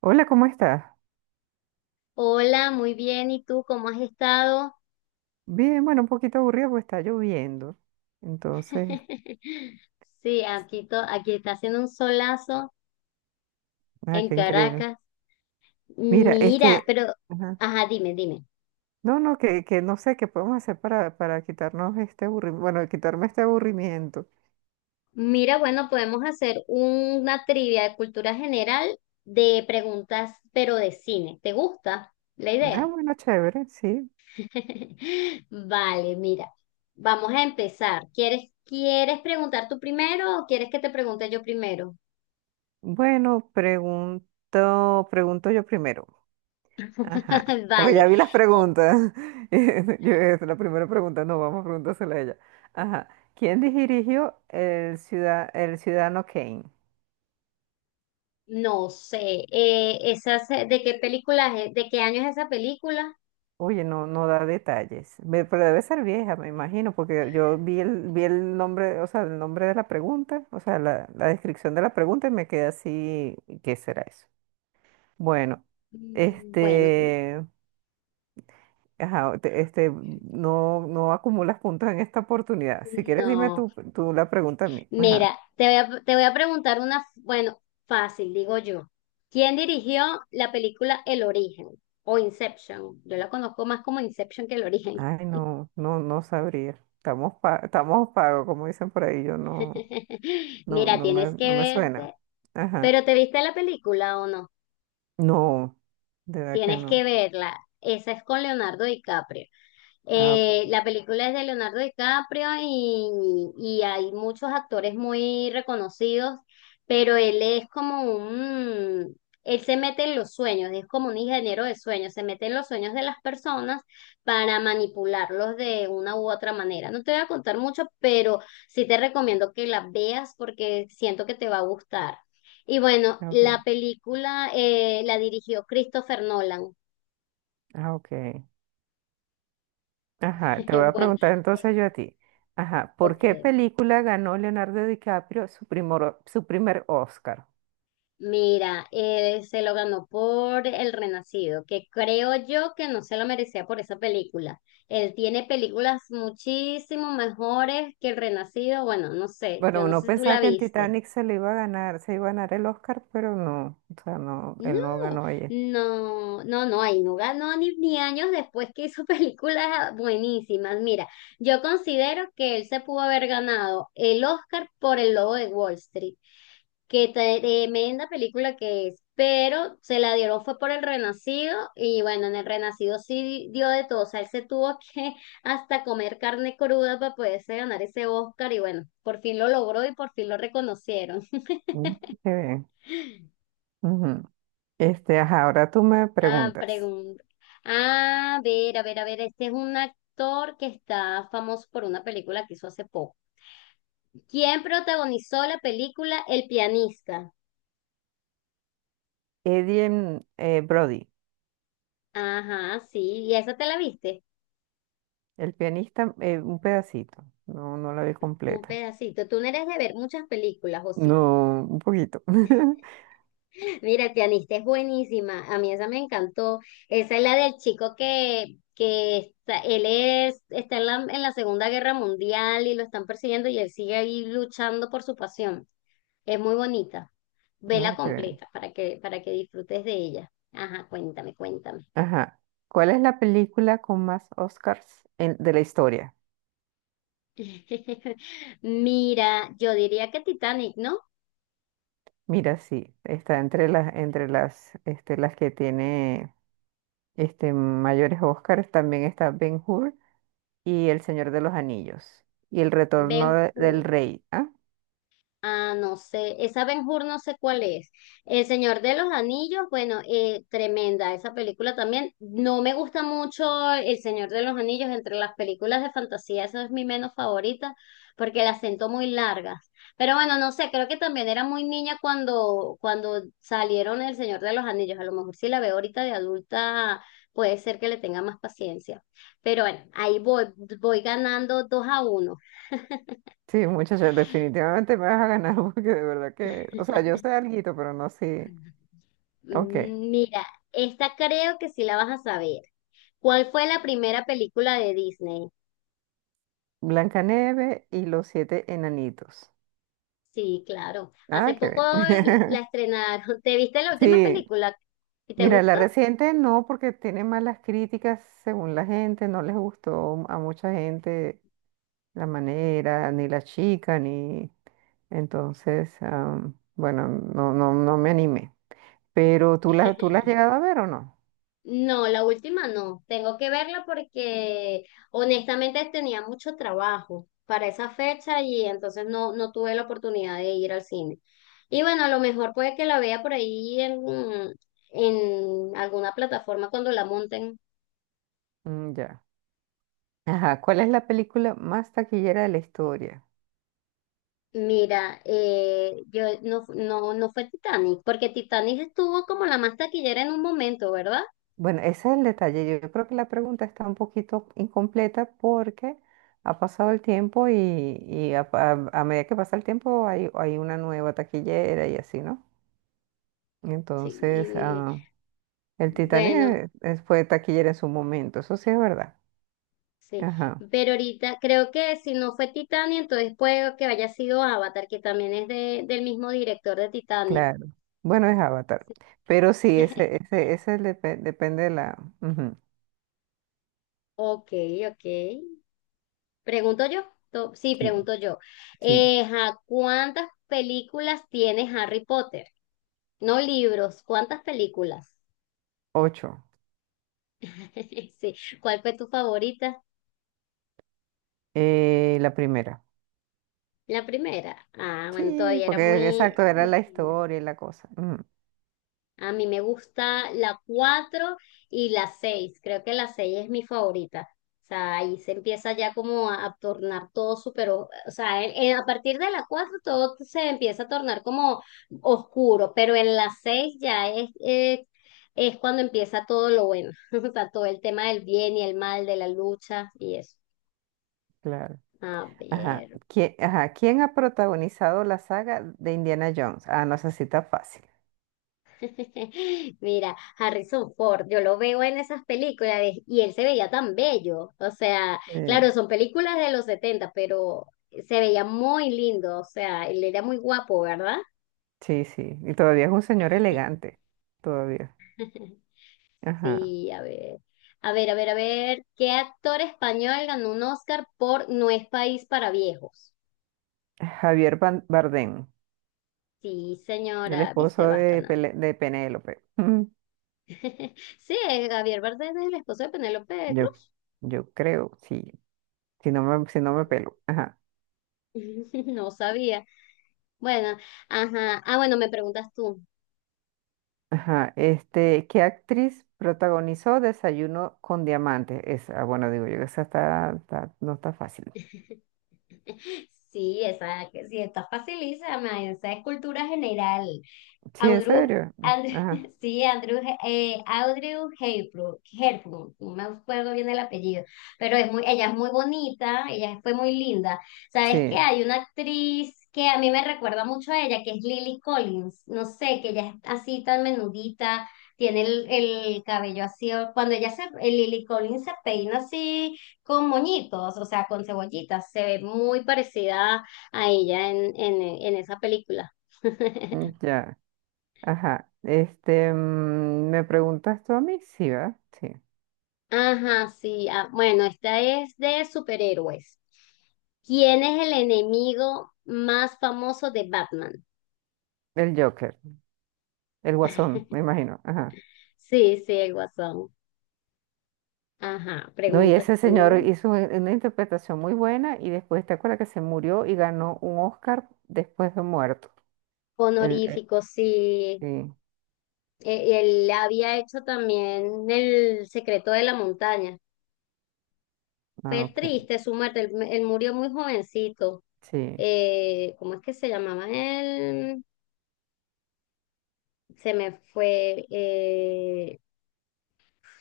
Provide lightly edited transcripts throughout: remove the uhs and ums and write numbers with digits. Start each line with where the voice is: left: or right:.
right: Hola, ¿cómo estás?
left: Hola, muy bien. ¿Y tú cómo has estado?
right: Bien, bueno, un poquito aburrido porque está lloviendo. Entonces,
left: Sí, aquí, aquí está haciendo un solazo
right: ah,
left: en
right: qué increíble.
left: Caracas.
right: Mira,
left: Mira,
right: este,
left: pero,
right: ajá.
left: ajá, dime.
right: No, no, que no sé qué podemos hacer para quitarnos este aburrimiento, bueno, quitarme este aburrimiento.
left: Mira, bueno, podemos hacer una trivia de cultura general de preguntas, pero de cine. ¿Te gusta la
right: Ah,
left: idea?
right: bueno, chévere, sí.
left: Vale, mira, vamos a empezar. ¿Quieres preguntar tú primero o quieres que te pregunte yo primero?
right: Bueno, pregunto yo primero. Ajá, porque
left: Vale.
right: ya vi las preguntas. Yo, es la primera pregunta, no, vamos a preguntársela a ella. Ajá, ¿quién dirigió el Ciudadano Kane?
left: No sé, esas, ¿de qué película, de qué año es esa película?
right: Oye, no, no da detalles. Pero debe ser vieja, me imagino, porque yo vi el nombre, o sea, el nombre de la pregunta, o sea, la descripción de la pregunta y me quedé así, ¿qué será eso? Bueno,
left: Bueno,
right: este, ajá, este, no, no acumulas puntos en esta oportunidad. Si quieres, dime
left: no.
right: tú, tú la pregunta a mí. Ajá.
left: Mira, te voy a preguntar una, bueno, fácil, digo yo. ¿Quién dirigió la película El Origen o Inception? Yo la conozco más como Inception que El Origen.
right: Ay, no, no, no sabría. Estamos pagos, como dicen por ahí, yo no, no,
left: Mira, tienes que
right: no me suena.
left: verte,
right: Ajá.
left: pero ¿te viste la película o no?
right: No, de verdad que
left: Tienes que
right: no.
left: verla. Esa es con Leonardo DiCaprio.
right: Ah, ok,
left: La película es de Leonardo DiCaprio y hay muchos actores muy reconocidos, pero él es como un, él se mete en los sueños, es como un ingeniero de sueños, se mete en los sueños de las personas para manipularlos de una u otra manera. No te voy a contar mucho, pero sí te recomiendo que la veas porque siento que te va a gustar. Y bueno, la
right: ok,
left: película la dirigió Christopher Nolan.
right: ah, ok. Ajá, te voy a
left: Bueno,
right: preguntar entonces yo a ti. Ajá, ¿por qué
left: ok.
right: película ganó Leonardo DiCaprio su primer Oscar?
left: Mira, se lo ganó por El Renacido, que creo yo que no se lo merecía por esa película. Él tiene películas muchísimo mejores que El Renacido. Bueno, no sé, yo
right: Bueno,
left: no
right: uno
left: sé si tú la
right: pensaba que en
left: viste.
right: Titanic se le iba a ganar, se iba a ganar el Oscar, pero no, o sea, no,
left: No,
right: él no ganó ella.
left: no, no, no, ahí no ganó ni años después que hizo películas buenísimas. Mira, yo considero que él se pudo haber ganado el Oscar por El Lobo de Wall Street. Qué tremenda película que es, pero se la dieron fue por El Renacido y bueno, en El Renacido sí dio de todo, o sea, él se tuvo que hasta comer carne cruda para poderse ganar ese Oscar y bueno, por fin lo logró y por fin lo reconocieron.
right: Mm, qué bien. Ujú. Este, ajá, ahora tú me
left: Ah,
right: preguntas.
left: pregunta. Ah, a ver, a ver, a ver, este es un actor que está famoso por una película que hizo hace poco. ¿Quién protagonizó la película El pianista?
right: Eddie Brody,
left: Ajá, sí, ¿y esa te la viste?
right: el pianista, un pedacito, no, no la vi
left: Un
right: completa.
left: pedacito. Tú no eres de ver muchas películas, ¿o sí?
right: No, un poquito.
left: Mira, el pianista es buenísima. A mí esa me encantó. Esa es la del chico que está, él es, está en la Segunda Guerra Mundial y lo están persiguiendo y él sigue ahí luchando por su pasión. Es muy bonita. Vela
right: Ok.
left: completa para que disfrutes de ella. Ajá, cuéntame.
right: Ajá. ¿Cuál es la película con más de la historia?
left: Mira, yo diría que Titanic, ¿no?
right: Mira, sí, está entre las, este, las que tiene este, mayores Oscars. También está Ben-Hur y El Señor de los Anillos y
left: Ben
right: del Rey. ¿Ah?
left: Ah, no sé, esa Ben Hur no sé cuál es. El Señor de los Anillos, bueno, tremenda esa película también. No me gusta mucho El Señor de los Anillos, entre las películas de fantasía, esa es mi menos favorita, porque las siento muy largas. Pero bueno, no sé, creo que también era muy niña cuando salieron El Señor de los Anillos. A lo mejor si la veo ahorita de adulta, puede ser que le tenga más paciencia. Pero bueno, ahí voy, voy ganando dos a uno.
right: Sí, muchachos, definitivamente me vas a ganar porque de verdad que, o sea, yo sé alguito, pero no sé. Ok,
left: Mira, esta creo que sí la vas a saber. ¿Cuál fue la primera película de Disney?
right: Blancanieves y los siete enanitos.
left: Sí, claro. Hace
right: Ah, qué
left: poco la
right: bien.
left: estrenaron. ¿Te viste la última
right: Sí,
left: película? ¿Y te
right: mira, la
left: gustó?
right: reciente no, porque tiene malas críticas según la gente, no les gustó a mucha gente la manera, ni la chica, ni... Entonces, bueno, no, no, no me animé. Pero tú la has llegado a ver o no?
left: No, la última no. Tengo que verla porque honestamente tenía mucho trabajo para esa fecha y entonces no, no tuve la oportunidad de ir al cine. Y bueno, a lo mejor puede que la vea por ahí en alguna plataforma cuando la monten.
right: Mm, ya. Ajá, ¿cuál es la película más taquillera de la historia?
left: Mira, yo no, no, no fue Titanic, porque Titanic estuvo como la más taquillera en un momento, ¿verdad?
right: Bueno, ese es el detalle. Yo creo que la pregunta está un poquito incompleta porque ha pasado el tiempo y, a medida que pasa el tiempo hay, hay una nueva taquillera y así, ¿no?
left: Sí,
right: Entonces,
left: y-
right: ah, el Titanic
left: bueno,
right: fue taquillera en su momento, eso sí es verdad.
left: sí.
right: Ajá,
left: Pero ahorita creo que si no fue Titanic, entonces puede que haya sido Avatar, que también es de, del mismo director de Titanic.
right: claro. Bueno, es Avatar. Pero sí, ese, ese, ese depe- depende de la. Ujú,
left: Ok, ok. Pregunto yo. Sí,
right: sí,
left: pregunto yo.
right: sí.
left: Ajá, ¿cuántas películas tiene Harry Potter? No libros, ¿cuántas películas?
right: Ocho.
left: Sí. ¿Cuál fue tu favorita?
right: La primera.
left: La primera. Ah, bueno,
right: Sí,
left: todavía era
right: porque
left: muy,
right: exacto, era
left: muy
right: la
left: linda.
right: historia y la cosa. Ujú,
left: A mí me gusta la 4 y la 6. Creo que la 6 es mi favorita. O sea, ahí se empieza ya como a tornar todo súper, o sea, a partir de la 4 todo se empieza a tornar como oscuro, pero en la 6 ya es cuando empieza todo lo bueno. O sea, todo el tema del bien y el mal, de la lucha y eso.
right: claro.
left: A
right: Ajá.
left: ver.
right: ¿Quién ha protagonizado la saga de Indiana Jones? Ah, no, esa sí está fácil.
left: Mira, Harrison Ford, yo lo veo en esas y él se veía tan bello. O sea,
right: Eh,
left: claro, son películas de los 70, pero se veía muy lindo. O sea, él era muy guapo, ¿verdad?
right: sí, sí. Y todavía es un señor elegante. Todavía. Ajá.
left: Sí, a ver. A ver, a ver, a ver. ¿Qué actor español ganó un Oscar por No es país para viejos?
right: Javier Bardem,
left: Sí,
right: el
left: señora,
right: esposo
left: viste, vas
right: de,
left: ganando.
right: Pele- de Penélope. Mm,
left: Sí, es Javier Bardem es el esposo de Penélope
right: Yo,
left: Cruz.
right: yo creo, sí, si no me, si no me pelo. Ajá,
left: No sabía. Bueno, ajá. Ah, bueno, me preguntas tú.
right: ajá. Este, ¿qué actriz protagonizó Desayuno con Diamantes? Esa, bueno, digo yo, esa no está fácil.
left: Sí, esa, que sí, está facilísima, esa es cultura general.
right: Sí, en
left: Audru,
right: serio.
left: Andrew,
right: Ajá,
left: sí, Andrew, Audrey Hepburn, Hepburn, no me acuerdo bien el apellido, pero es muy, ella es muy bonita, ella fue muy linda. ¿Sabes qué?
right: sí,
left: Hay una actriz que a mí me recuerda mucho a ella, que es Lily Collins, no sé, que ella es así tan menudita, tiene el cabello así, cuando ella se, Lily Collins se peina así con moñitos, o sea, con cebollitas, se ve muy parecida a ella en en esa película.
right: mm, ya, ajá. Este, mm, ¿me preguntas tú a mí? Sí, ¿verdad? Sí.
left: Ajá, sí. Ah, bueno, esta es de superhéroes. ¿Quién es el enemigo más famoso de Batman?
right: El Joker, el Guasón, me imagino. Ajá.
left: Sí, sí, el Guasón. Ajá,
right: No, y
left: preguntas
right: ese señor
left: tú.
right: hizo una interpretación muy buena y después te acuerdas que se murió y ganó un Oscar después de muerto. El,
left: Honorífico, sí.
right: sí,
left: Él había hecho también El secreto de la montaña.
right: ah,
left: Fue
right: ok,
left: triste su muerte, él murió muy jovencito.
right: sí.
left: ¿Cómo es que se llamaba él? Se me fue.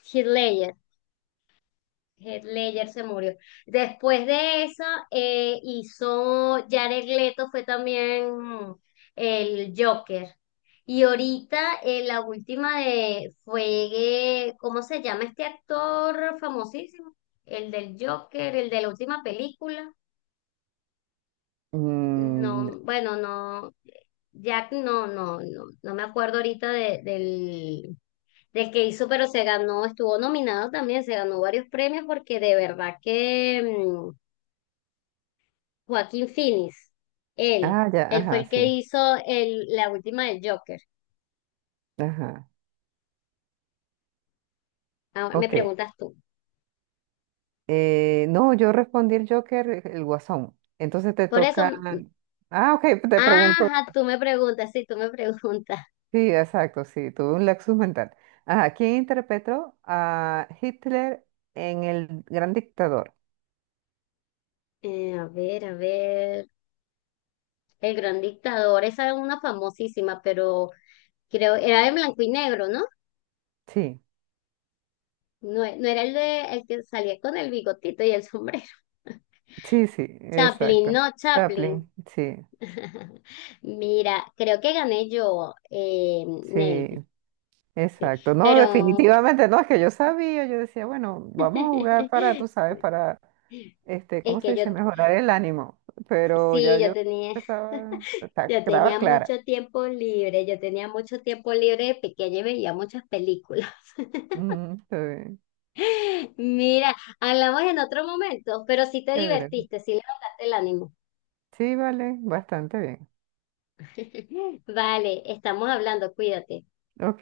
left: Heath Ledger. Heath Ledger se murió. Después de eso, hizo Jared Leto, fue también el Joker. Y ahorita la última de fue, ¿cómo se llama este actor famosísimo? El del Joker, el de la última película.
right: Mm,
left: No, bueno, no, Jack no, no, no, no me acuerdo ahorita del, del que hizo, pero se ganó, estuvo nominado también, se ganó varios premios porque de verdad que mm, Joaquín Phoenix, él,
right: ah, ya,
left: él fue
right: ajá,
left: el que
right: sí,
left: hizo el, la última del Joker.
right: ajá,
left: Ahora me
right: ok.
left: preguntas tú.
right: No, yo respondí el Joker, el Guasón. Entonces te
left: Por eso,
right: toca...
left: mm,
right: Ah, ok, te pregunto.
left: ajá, tú me preguntas, sí, tú me preguntas.
right: Sí, exacto, sí, tuve un lapsus mental. Ajá, ¿quién interpretó a Hitler en El Gran Dictador?
left: A ver, El Gran Dictador, esa es una famosísima, pero creo, era de blanco y negro, ¿no?
right: Sí.
left: No, no era el de el que salía con el bigotito y el sombrero.
right: Sí, sí,
left: Chaplin,
right: exacto.
left: no Chaplin.
right: Chaplin, sí,
left: Mira, creo que gané yo, Nelvi,
right: sí,
left: sí.
right: exacto. No,
left: Pero
right: definitivamente no, es que yo sabía, yo decía, bueno, vamos a jugar para, tú
left: es
right: sabes, para, este, ¿cómo se
left: que yo,
right: dice? Mejorar el ánimo, pero
left: sí,
right: ya
left: yo
right: yo
left: tenía, yo
right: estaba
left: tenía
right: clara.
left: mucho tiempo libre, yo tenía mucho tiempo libre de pequeña y veía muchas películas.
right: Ujú, está bien,
left: Mira, hablamos en otro momento, pero sí te
right: chévere.
left: divertiste, sí levantaste el ánimo.
right: Sí, vale, bastante bien.
left: Vale, estamos hablando, cuídate.
right: Ok.